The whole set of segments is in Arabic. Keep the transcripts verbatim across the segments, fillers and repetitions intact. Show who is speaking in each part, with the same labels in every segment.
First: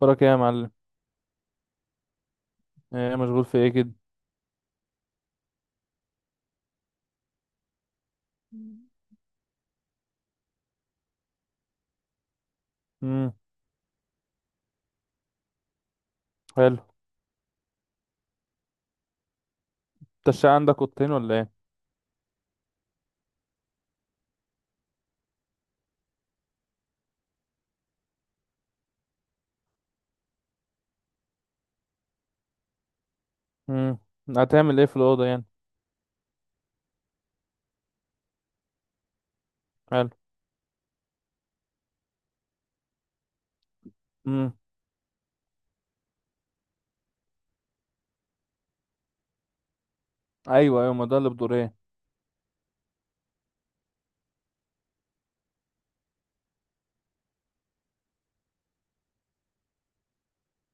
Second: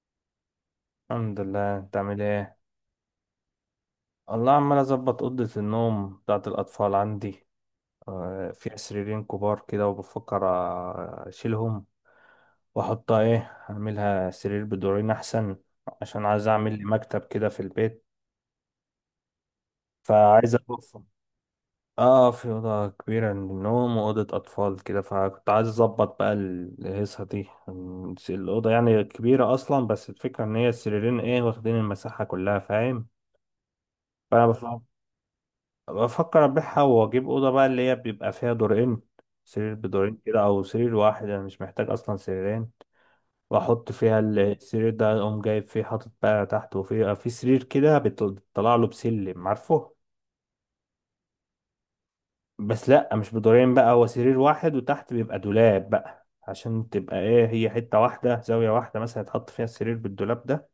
Speaker 1: وراك ايه يا معلم؟
Speaker 2: الحمد لله، انت عامل ايه؟
Speaker 1: ايه مشغول في ايه كده؟
Speaker 2: الله، عمال اظبط اوضه النوم بتاعت الاطفال عندي. آه، فيها سريرين كبار كده، وبفكر آه، اشيلهم واحطها
Speaker 1: امم
Speaker 2: ايه. اعملها سرير بدورين احسن، عشان عايز
Speaker 1: حلو.
Speaker 2: اعمل لي مكتب كده في البيت،
Speaker 1: انت الشقة
Speaker 2: فعايز
Speaker 1: عندك
Speaker 2: اوفر.
Speaker 1: اوضتين ولا ايه؟
Speaker 2: اه، في اوضه كبيره للنوم واوضه اطفال كده، فكنت عايز اظبط بقى الهيصه دي. الاوضه يعني كبيره اصلا، بس الفكره ان هي السريرين ايه، واخدين المساحه كلها، فاهم؟
Speaker 1: امم
Speaker 2: فانا
Speaker 1: هتعمل
Speaker 2: بفكر.
Speaker 1: ايه في الاوضه يعني؟
Speaker 2: بفكر ابيعها واجيب اوضه بقى اللي هي بيبقى فيها دورين، سرير
Speaker 1: حلو.
Speaker 2: بدورين كده، او سرير واحد. انا مش محتاج اصلا سريرين. واحط فيها
Speaker 1: امم
Speaker 2: السرير ده، اقوم جايب فيه حاطط بقى تحت، وفيه في سرير كده بيطلع له بسلم، عارفه؟
Speaker 1: ايوه ايوه، ما ده اللي بدورين.
Speaker 2: بس لا، مش بدورين بقى، هو سرير واحد وتحت بيبقى دولاب بقى، عشان تبقى ايه، هي حته واحده، زاويه واحده مثلا، يتحط فيها السرير بالدولاب ده.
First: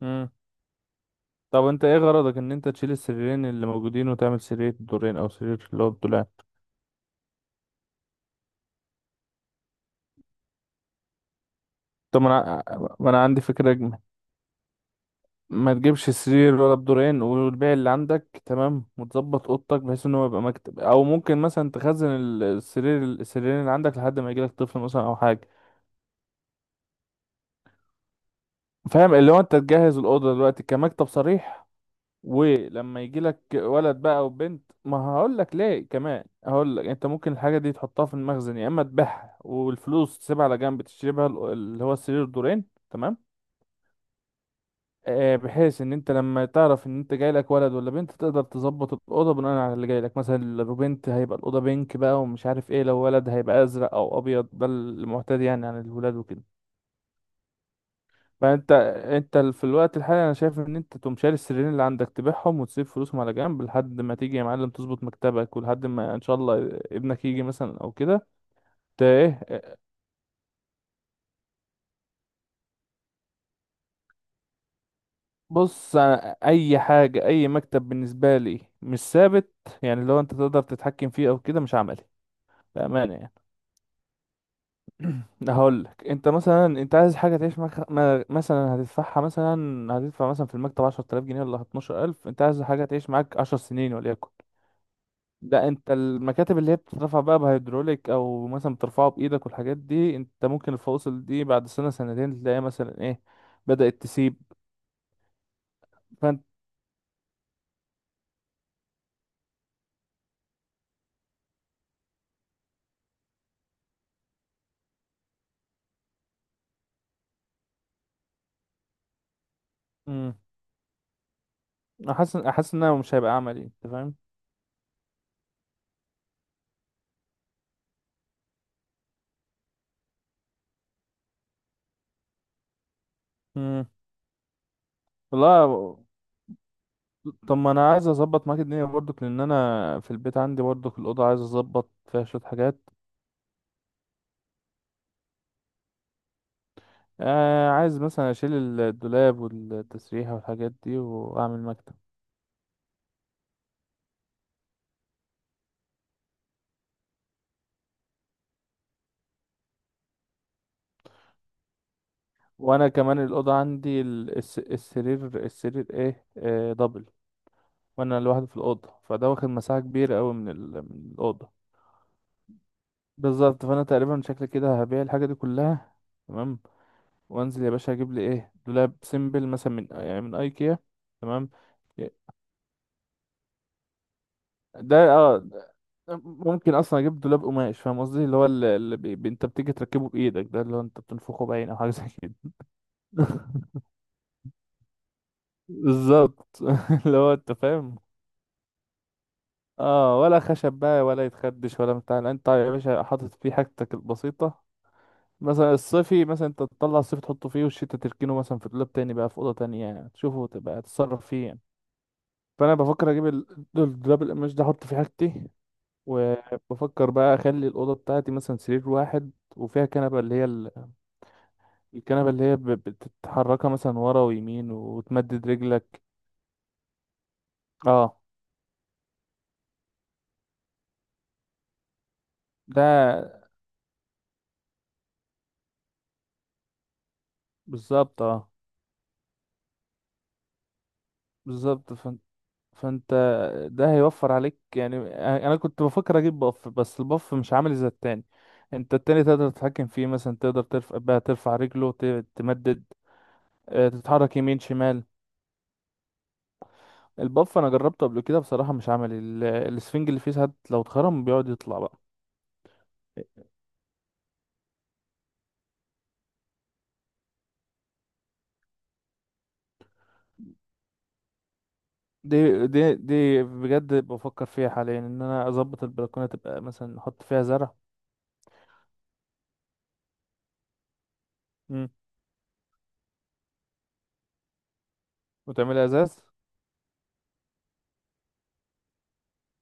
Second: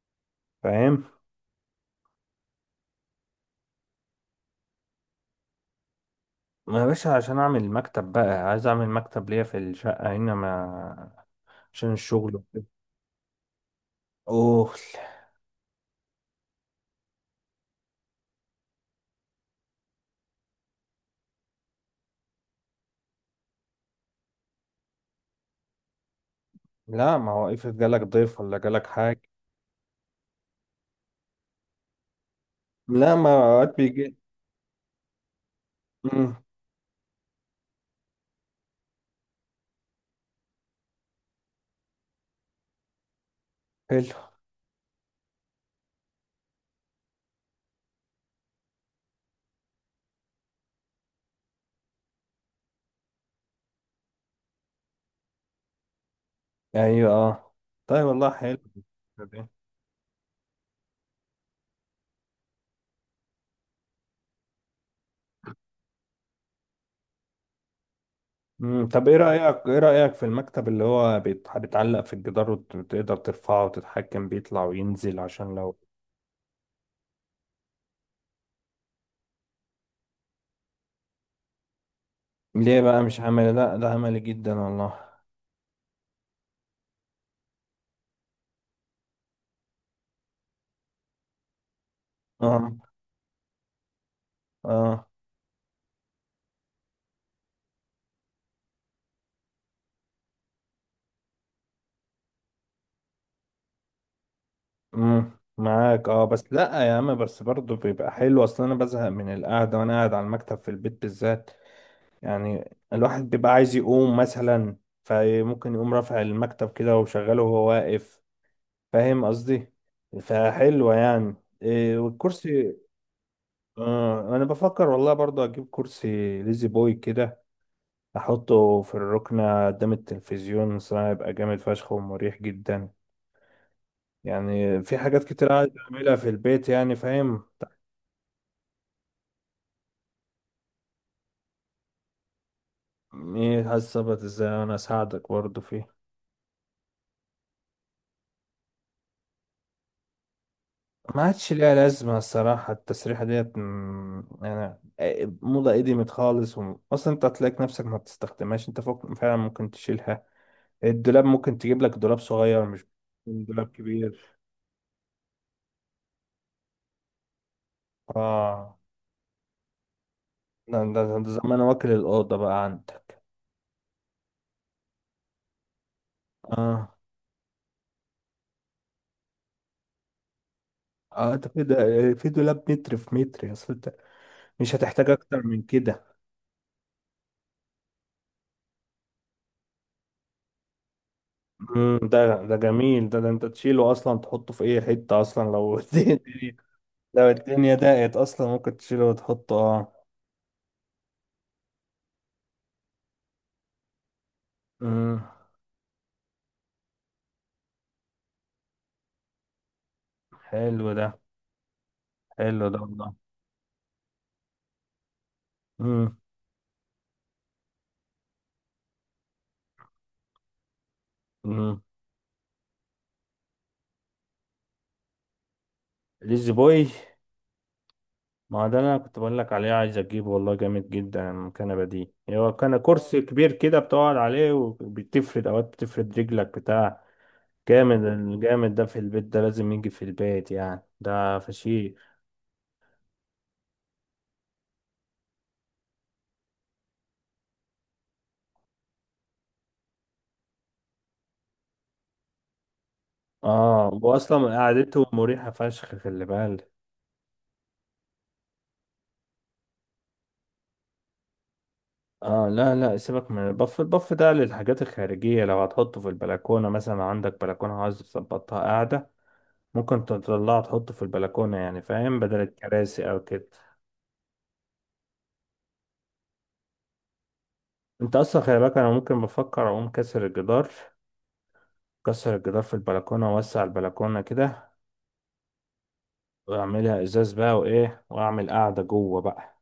Speaker 1: امم
Speaker 2: فاهم؟
Speaker 1: طب انت ايه غرضك ان انت تشيل السريرين اللي موجودين وتعمل سرير بدورين او سرير اللي هو بدولاب؟
Speaker 2: ما يا باشا، عشان اعمل مكتب بقى، عايز اعمل مكتب ليا في الشقه هنا، ما عشان
Speaker 1: طب ما
Speaker 2: الشغل
Speaker 1: انا
Speaker 2: وكده.
Speaker 1: ما انا عندي فكره اجمل.
Speaker 2: اوه.
Speaker 1: ما تجيبش سرير ولا بدورين، والبيع اللي عندك تمام، وتظبط اوضتك بحيث ان هو يبقى مكتب، او ممكن مثلا تخزن ال- السرير السريرين اللي عندك لحد ما يجيلك طفل مثلا او حاجه.
Speaker 2: لا، ما هو افرض جالك ضيف ولا جالك
Speaker 1: فاهم؟
Speaker 2: حاجة.
Speaker 1: اللي هو انت تجهز الاوضه دلوقتي كمكتب صريح، ولما
Speaker 2: لا،
Speaker 1: يجي
Speaker 2: ما
Speaker 1: لك
Speaker 2: اوقات
Speaker 1: ولد
Speaker 2: بيجي.
Speaker 1: بقى او بنت، ما هقول لك ليه كمان،
Speaker 2: امم.
Speaker 1: هقول لك انت ممكن الحاجه دي تحطها في المخزن يا اما تبيعها والفلوس تسيبها على جنب تشتري بها ال- اللي هو السرير دورين. تمام.
Speaker 2: حلو.
Speaker 1: آه، بحيث ان انت لما تعرف ان انت جاي لك ولد ولا بنت تقدر تظبط الاوضه بناء على اللي جاي لك. مثلا لو بنت هيبقى الاوضه بينك بقى ومش عارف ايه، لو ولد هيبقى ازرق او ابيض، ده المعتاد يعني عن الولاد وكده.
Speaker 2: ايوه اه. طيب والله
Speaker 1: ما
Speaker 2: حلو.
Speaker 1: انت انت ال- في الوقت الحالي انا شايف ان انت تقوم شاري السريرين اللي عندك تبيعهم وتسيب فلوسهم على جنب لحد ما تيجي يا معلم تظبط مكتبك، ولحد ما ان شاء الله ابنك يجي مثلا او كده.
Speaker 2: امم.
Speaker 1: ت-
Speaker 2: طب ايه رأيك،
Speaker 1: ايه؟
Speaker 2: ايه رأيك في المكتب اللي هو بيت- بيتعلق في الجدار، وتقدر ترفعه وتتحكم بيطلع وينزل، عشان لو.
Speaker 1: بص انا، اي حاجه اي مكتب بالنسبه لي مش ثابت، يعني لو انت تقدر تتحكم فيه او كده مش عملي.
Speaker 2: ليه بقى
Speaker 1: بامانه
Speaker 2: مش
Speaker 1: يعني،
Speaker 2: عملي؟ لا، ده عملي جدا والله.
Speaker 1: هقول لك انت مثلا، انت عايز حاجه تعيش معاك، ما- مثلا هتدفعها مثلا، هتدفع مثلا في المكتب عشر تلاف جنيه ولا اتناشر ألف، انت عايز
Speaker 2: اه.
Speaker 1: حاجه تعيش معاك عشر سنين وليكن.
Speaker 2: اه.
Speaker 1: لا، انت المكاتب اللي هي بتترفع بقى بهيدروليك او مثلا بترفعه بايدك والحاجات دي، انت ممكن الفواصل دي بعد سنة سنتين تلاقيها مثلا ايه، بدأت تسيب.
Speaker 2: امم. معاك اه،
Speaker 1: فانت
Speaker 2: بس لا يا عم، بس برضه بيبقى حلو، اصل انا بزهق من القعدة وانا قاعد على المكتب في البيت بالذات. يعني الواحد بيبقى عايز يقوم مثلا، فممكن يقوم رافع المكتب كده وشغله وهو واقف، فاهم قصدي؟
Speaker 1: مم.
Speaker 2: فحلوة يعني. إيه
Speaker 1: احس احس
Speaker 2: والكرسي؟
Speaker 1: انها مش هيبقى عملي، انت فاهم؟
Speaker 2: آه، انا بفكر والله برضو اجيب كرسي ليزي بوي كده، احطه في الركنة قدام التلفزيون، صراحة يبقى جامد فشخ ومريح جدا.
Speaker 1: مم.
Speaker 2: يعني في حاجات كتير عايز
Speaker 1: والله
Speaker 2: اعملها في البيت يعني، فاهم؟
Speaker 1: طب ما انا عايز اظبط معاك الدنيا برضك، لان انا في البيت عندي برضك الاوضه عايز اظبط فيها شويه حاجات.
Speaker 2: طب ايه هظبط ازاي، انا اساعدك برضو فيه.
Speaker 1: آه، عايز مثلا اشيل الدولاب والتسريحه والحاجات دي
Speaker 2: ما عادش
Speaker 1: واعمل
Speaker 2: ليها
Speaker 1: مكتب.
Speaker 2: لازمة الصراحة، التسريحة ديت مم، يعني إيه، موضة قديمت خالص، وم- أصلا أنت هتلاقي نفسك ما بتستخدمهاش. أنت فوق فعلا ممكن تشيلها. الدولاب ممكن تجيب لك دولاب صغير، مش
Speaker 1: وانا كمان الاوضه
Speaker 2: دولاب
Speaker 1: عندي
Speaker 2: كبير.
Speaker 1: ال- الس- السرير، السرير ايه، آه، دبل، وانا لوحدي في
Speaker 2: آه،
Speaker 1: الاوضه، فده واخد مساحه كبيره قوي من, ال...
Speaker 2: ده, ده,
Speaker 1: من
Speaker 2: ده
Speaker 1: الاوضه.
Speaker 2: زمان واكل الأوضة بقى عندك.
Speaker 1: بالظبط. فانا تقريبا شكل كده هبيع الحاجه دي كلها. تمام.
Speaker 2: آه.
Speaker 1: وانزل يا باشا اجيب لي ايه، دولاب سيمبل مثلا من يعني من ايكيا.
Speaker 2: آه، ده
Speaker 1: تمام.
Speaker 2: كده. في دولاب متر في متر، يا أصل أنت مش
Speaker 1: ده
Speaker 2: هتحتاج أكتر
Speaker 1: اه
Speaker 2: من كده.
Speaker 1: ممكن اصلا اجيب دولاب قماش، فاهم قصدي؟ اللي هو اللي, اللي بي... بي- انت بتيجي تركبه بايدك، ده اللي هو انت بتنفخه باين او حاجه
Speaker 2: مم،
Speaker 1: زي كده.
Speaker 2: ده ده جميل، ده, ده أنت تشيله أصلا، تحطه في أي حتة أصلا لو الدنيا.
Speaker 1: بالظبط. اللي
Speaker 2: لو
Speaker 1: هو انت
Speaker 2: الدنيا
Speaker 1: فاهم.
Speaker 2: ضاقت اصلا ممكن تشيله وتحطه، اه.
Speaker 1: اه، ولا خشب بقى ولا يتخدش ولا بتاع، لا، انت يا باشا حاطط فيه حاجتك البسيطة.
Speaker 2: امم.
Speaker 1: مثلا الصيفي، مثلا انت تطلع الصيف تحطه فيه والشتا تركنه مثلا في دولاب تاني بقى في اوضه تانية، يعني تشوفه، تبقى
Speaker 2: حلو ده.
Speaker 1: تتصرف فيه يعني.
Speaker 2: حلو
Speaker 1: فانا
Speaker 2: ده والله.
Speaker 1: بفكر اجيب ال- الدولاب القماش ده احط فيه حاجتي.
Speaker 2: امم.
Speaker 1: وبفكر بقى اخلي الاوضه بتاعتي مثلا سرير واحد، وفيها كنبه، اللي هي ال-
Speaker 2: امم.
Speaker 1: الكنبه اللي هي ب- بتتحركها مثلا ورا ويمين وتمدد رجلك.
Speaker 2: ليزي بوي.
Speaker 1: اه،
Speaker 2: ما هو ده اللي انا كنت بقول لك عليه، عايز اجيبه والله، جامد جدا المكنبه دي. هو كان كرسي
Speaker 1: ده
Speaker 2: كبير كده بتقعد عليه، وبتفرد اوقات، بتفرد رجلك بتاع. جامد.
Speaker 1: بالظبط اه.
Speaker 2: الجامد ده في البيت، ده لازم يجي في البيت يعني، ده
Speaker 1: بالظبط.
Speaker 2: فشيخ.
Speaker 1: فانت ده هيوفر عليك يعني. انا كنت بفكر اجيب باف، بس الباف مش عامل زي التاني. انت التاني تقدر تتحكم فيه، مثلا تقدر ترفع بقى، ترفع رجله، ت- تمدد، آه،
Speaker 2: اه،
Speaker 1: تتحرك
Speaker 2: واصلا
Speaker 1: يمين شمال.
Speaker 2: قعدته مريحه فشخ، خلي بالك.
Speaker 1: الباف انا جربته قبل كده، بصراحة مش عملي، ال- السفنج اللي فيه ساعات لو اتخرم بيقعد يطلع بقى.
Speaker 2: اه، لا لا سيبك من البف، البف ده للحاجات الخارجية. لو هتحطه في البلكونة مثلا، عندك بلكونة عايز تظبطها قاعدة، ممكن تطلعه تحطه في البلكونة يعني، فاهم، بدل
Speaker 1: دي دي
Speaker 2: الكراسي او
Speaker 1: دي
Speaker 2: كده.
Speaker 1: بجد بفكر فيها حاليا ان انا اظبط البلكونه، تبقى مثلا نحط فيها زرع.
Speaker 2: انت اصلا خلي بالك، انا ممكن بفكر اقوم كسر الجدار،
Speaker 1: مم.
Speaker 2: كسر الجدار في البلكونة، واوسع البلكونة كده،
Speaker 1: وتعملها ازاز.
Speaker 2: واعملها ازاز بقى وايه، واعمل قاعدة جوه بقى.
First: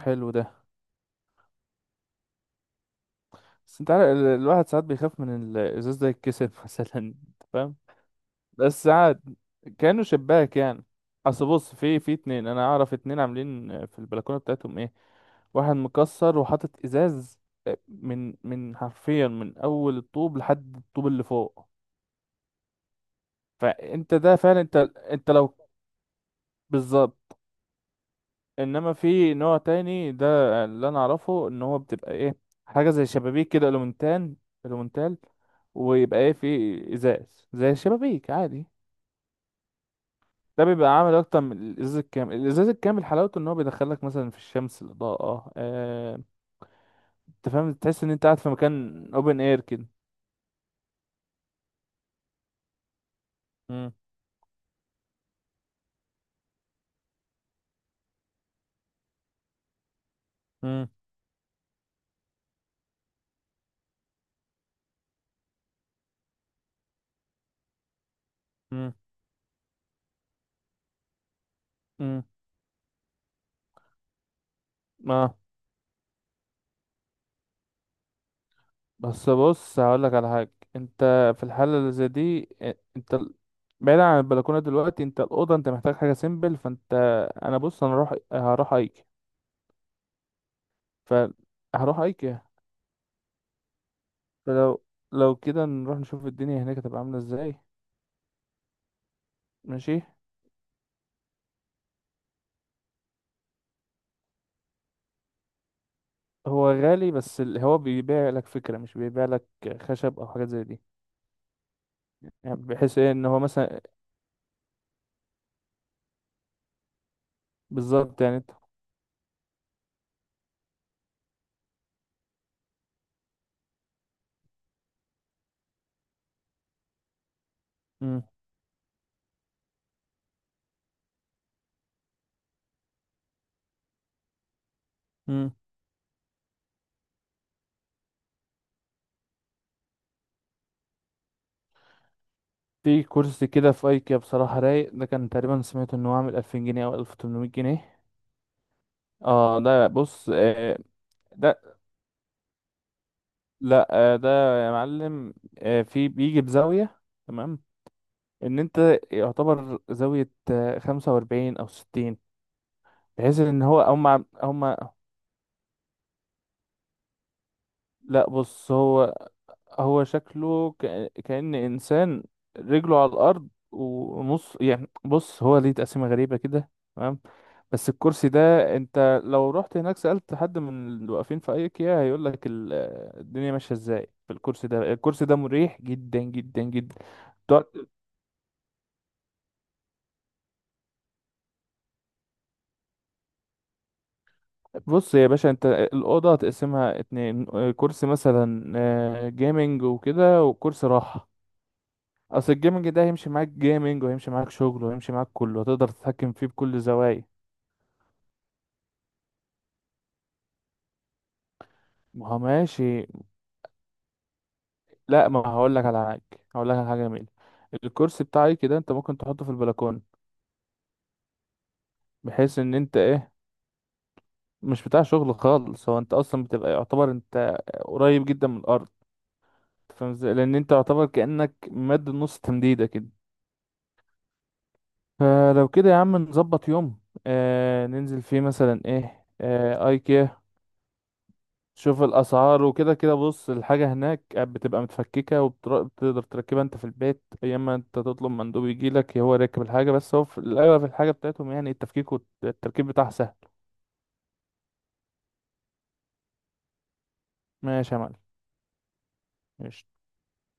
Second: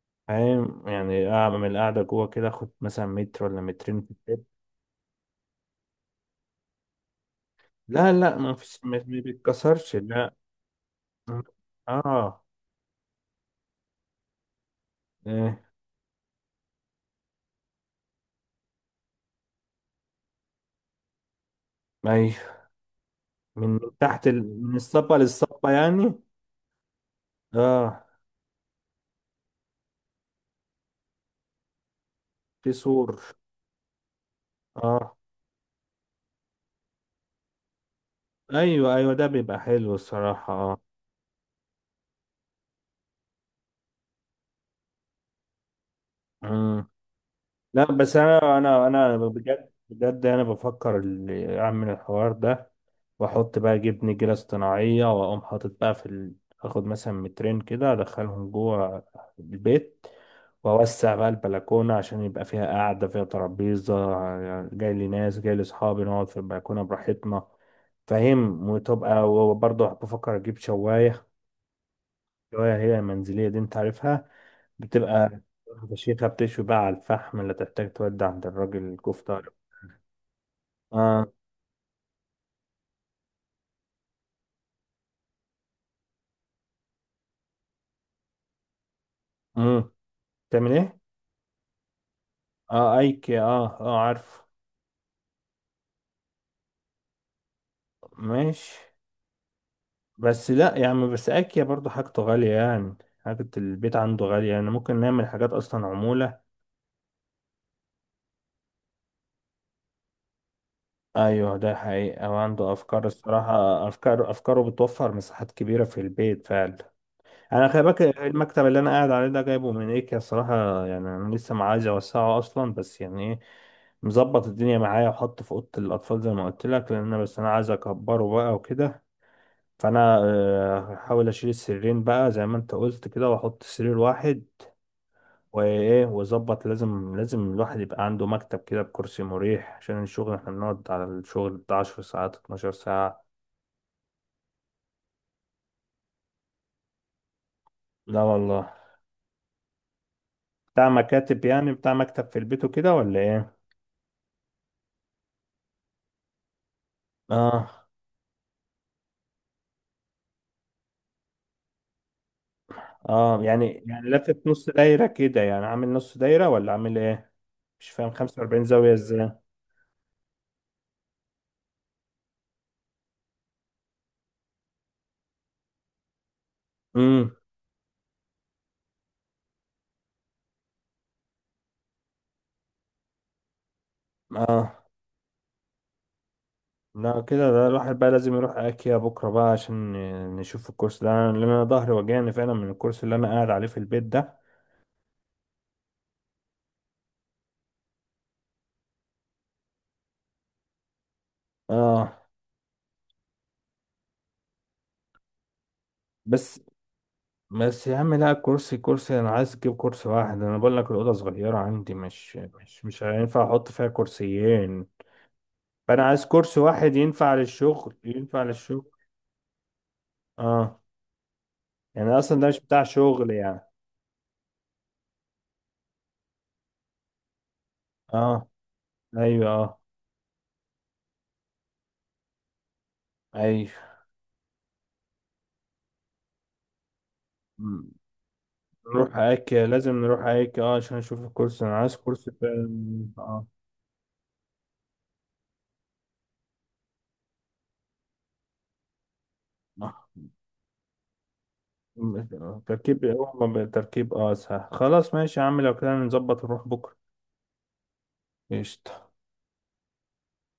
Speaker 1: حلو ده.
Speaker 2: فاهم يعني، اعمل قاعدة جوه كده، اخد مثلا متر ولا
Speaker 1: بس انت
Speaker 2: مترين
Speaker 1: عارف
Speaker 2: في
Speaker 1: ال-
Speaker 2: البيت.
Speaker 1: الواحد ساعات بيخاف من ال- الازاز ده يتكسر مثلا، انت فاهم.
Speaker 2: لا لا، ما فيش،
Speaker 1: بس
Speaker 2: ما ما
Speaker 1: عاد
Speaker 2: بيتكسرش،
Speaker 1: كانوا
Speaker 2: لا.
Speaker 1: شباك يعني. اصل بص، في في
Speaker 2: اه.
Speaker 1: اتنين، انا اعرف اتنين عاملين في البلكونه بتاعتهم ايه،
Speaker 2: إيه.
Speaker 1: واحد مكسر وحاطط ازاز، آه، من من حرفيا من اول الطوب لحد الطوب اللي فوق.
Speaker 2: ما من من
Speaker 1: فانت
Speaker 2: تحت
Speaker 1: ده فعلا
Speaker 2: ال... من
Speaker 1: انت،
Speaker 2: الصبة
Speaker 1: انت لو،
Speaker 2: للصبة يعني.
Speaker 1: بالظبط.
Speaker 2: اه،
Speaker 1: انما في نوع تاني ده اللي انا اعرفه ان هو بتبقى ايه،
Speaker 2: في
Speaker 1: حاجه زي
Speaker 2: سور.
Speaker 1: شبابيك كده الومنتال،
Speaker 2: اه
Speaker 1: الومنتال، ويبقى ايه، في ازاز زي الشبابيك عادي.
Speaker 2: ايوه ايوه، ده بيبقى حلو الصراحة،
Speaker 1: ده
Speaker 2: اه.
Speaker 1: بيبقى عامل اكتر من الازاز الكامل. الازاز الكامل حلاوته ان هو بيدخلك مثلا في الشمس، الاضاءه، آه، آه،
Speaker 2: مم.
Speaker 1: انت فاهم،
Speaker 2: لا،
Speaker 1: تحس ان
Speaker 2: بس
Speaker 1: انت قاعد في
Speaker 2: انا انا
Speaker 1: مكان
Speaker 2: انا
Speaker 1: اوبن اير
Speaker 2: بجد
Speaker 1: كده.
Speaker 2: بجد انا بفكر ال- اعمل الحوار ده، واحط بقى
Speaker 1: مم.
Speaker 2: جبن، جبنة اصطناعية، واقوم حاطط بقى في ال... اخد مثلا مترين كده، ادخلهم جوه البيت،
Speaker 1: مم.
Speaker 2: واوسع بقى البلكونة، عشان يبقى فيها قعدة، فيها ترابيزة، جاي لي ناس، جاي لي صحابي، نقعد في البلكونة براحتنا، فاهم؟
Speaker 1: مم.
Speaker 2: وتبقى، وبرضه بفكر اجيب شواية.
Speaker 1: مم.
Speaker 2: شواية هي المنزلية دي انت عارفها،
Speaker 1: ما
Speaker 2: بتبقى فشيخة، بتشوي بقى على الفحم، لا تحتاج تودي عند الراجل
Speaker 1: بس
Speaker 2: الكفتة.
Speaker 1: بص هقول لك على حاجه. انت
Speaker 2: اه.
Speaker 1: في الحاله اللي زي دي، آه، انت ال- بعيد عن البلكونه دلوقتي، انت الاوضه انت محتاج حاجه سيمبل. فانت، انا بص انا هروح هروح ايكيا.
Speaker 2: امم. تعمل ايه؟
Speaker 1: ف هروح ايكيا.
Speaker 2: اه، ايكي، اه اه عارف.
Speaker 1: فلو لو كده نروح نشوف الدنيا هناك هتبقى عامله ازاي.
Speaker 2: ماشي.
Speaker 1: ماشي.
Speaker 2: بس لا يعني، بس اكيا برضو حاجته غالية يعني، حاجة البيت عنده غالية يعني، ممكن نعمل حاجات اصلا عمولة.
Speaker 1: هو غالي، بس ال- هو بيبيع لك فكرة، مش بيبيع لك خشب او حاجات زي دي.
Speaker 2: ايوه، ده حقيقة،
Speaker 1: يعني
Speaker 2: وعنده
Speaker 1: بحيث
Speaker 2: افكار
Speaker 1: ايه ان هو مثلا،
Speaker 2: الصراحة، افكار، افكاره بتوفر مساحات كبيرة في البيت فعلا. انا خلي بالك،
Speaker 1: بالظبط يعني انت،
Speaker 2: المكتب اللي انا قاعد عليه ده جايبه من ايكيا الصراحة يعني، انا لسه ما عايز اوسعه اصلا، بس يعني ايه، مظبط الدنيا معايا. وحطه في اوضة الاطفال زي ما قلت لك، لان أنا- بس انا عايز
Speaker 1: مم.
Speaker 2: اكبره بقى وكده. فانا آه، هحاول اشيل السريرين بقى زي ما انت قلت كده، واحط سرير واحد
Speaker 1: مم.
Speaker 2: وايه، وظبط. لازم، لازم الواحد يبقى عنده مكتب كده بكرسي مريح عشان الشغل، احنا بنقعد على الشغل بتاع عشر ساعات، اتناشر
Speaker 1: في
Speaker 2: ساعة.
Speaker 1: كرسي كده في ايكيا بصراحة رايق، ده كان تقريبا سمعت انه عامل ألفين جنيه او ألف وتمنمية جنيه.
Speaker 2: لا والله.
Speaker 1: اه ده بص، آه
Speaker 2: بتاع مكاتب يعني،
Speaker 1: ده
Speaker 2: بتاع مكتب في البيت وكده، ولا ايه؟
Speaker 1: لا، آه ده يا معلم، آه في بيجي بزاوية. تمام.
Speaker 2: اه.
Speaker 1: ان انت يعتبر زاوية آه خمسة وأربعين او ستين، بحيث
Speaker 2: اه،
Speaker 1: ان هو
Speaker 2: يعني،
Speaker 1: هم
Speaker 2: يعني لافف نص
Speaker 1: هم
Speaker 2: دايرة كده يعني، عامل نص دايرة ولا عامل ايه؟ مش فاهم
Speaker 1: لا
Speaker 2: خمسة واربعين
Speaker 1: بص،
Speaker 2: زاوية
Speaker 1: هو
Speaker 2: ازاي.
Speaker 1: هو شكله كأ- كأن إنسان رجله على الأرض ونص، يعني بص هو ليه تقسيمة غريبة كده. تمام.
Speaker 2: امم.
Speaker 1: بس الكرسي ده، انت لو رحت هناك سألت حد من اللي واقفين في ايكيا هيقول لك الدنيا ماشية ازاي في الكرسي
Speaker 2: اه،
Speaker 1: ده. الكرسي ده مريح جدا جدا جدا.
Speaker 2: لا كده ده
Speaker 1: تقعد-
Speaker 2: الواحد بقى لازم يروح اكيا بكرة بقى، عشان ن- نشوف الكورس ده، لان انا ظهري وجعني فعلا من الكورس اللي انا قاعد عليه في البيت ده.
Speaker 1: بص يا باشا، انت الأوضة هتقسمها اتنين، آه، كرسي مثلا آه جيمنج وكده، وكرسي راحة.
Speaker 2: اه.
Speaker 1: اصل الجيمنج ده هيمشي معاك جيمنج، وهيمشي معاك شغل، وهيمشي معاك كله، هتقدر تتحكم فيه
Speaker 2: بس
Speaker 1: بكل زوايا.
Speaker 2: بس يا عم لا، كرسي، كرسي انا عايز اجيب كرسي واحد. انا بقول لك الاوضه صغيره عندي،
Speaker 1: ما
Speaker 2: مش
Speaker 1: هو
Speaker 2: مش مش
Speaker 1: ماشي.
Speaker 2: هينفع احط فيها كرسيين.
Speaker 1: لا، ما هقول لك
Speaker 2: فانا
Speaker 1: على حاجه.
Speaker 2: عايز كرسي
Speaker 1: هقول لك على
Speaker 2: واحد
Speaker 1: حاجه جميله،
Speaker 2: ينفع للشغل،
Speaker 1: الكرسي
Speaker 2: ينفع
Speaker 1: بتاعي كده
Speaker 2: للشغل.
Speaker 1: انت ممكن تحطه في البلكونه،
Speaker 2: اه، يعني اصلا ده
Speaker 1: بحيث
Speaker 2: مش
Speaker 1: ان
Speaker 2: بتاع
Speaker 1: انت
Speaker 2: شغل
Speaker 1: ايه،
Speaker 2: يعني.
Speaker 1: مش بتاع شغل خالص، هو انت اصلا بتبقى يعتبر انت قريب جدا
Speaker 2: اه
Speaker 1: من الارض،
Speaker 2: ايوه اه.
Speaker 1: فاهم ازاي؟ لان انت يعتبر كانك مد نص تمديده كده.
Speaker 2: ايوه.
Speaker 1: فلو كده يا عم نظبط يوم، آه
Speaker 2: م-
Speaker 1: ننزل فيه مثلا
Speaker 2: نروح
Speaker 1: ايه،
Speaker 2: ايكيا،
Speaker 1: آه
Speaker 2: لازم نروح
Speaker 1: ايكيا،
Speaker 2: ايكيا اه، عشان نشوف الكرسي، انا عايز
Speaker 1: شوف
Speaker 2: كرسي
Speaker 1: الاسعار وكده
Speaker 2: فعلا،
Speaker 1: كده.
Speaker 2: اه.
Speaker 1: بص، الحاجه هناك بتبقى متفككه وبتقدر تركبها انت في البيت، يا اما انت تطلب مندوب يجي لك هو راكب الحاجه،
Speaker 2: آه.
Speaker 1: بس هو في الاغلب الحاجه بتاعتهم يعني التفكيك
Speaker 2: م-
Speaker 1: والتركيب
Speaker 2: تركيب
Speaker 1: بتاعها سهل.
Speaker 2: هو ب- تركيب، اه سهل، خلاص ماشي يا عم، لو كده نظبط نروح بكره.
Speaker 1: ماشي يا معلم.
Speaker 2: قشطة.
Speaker 1: ماشي.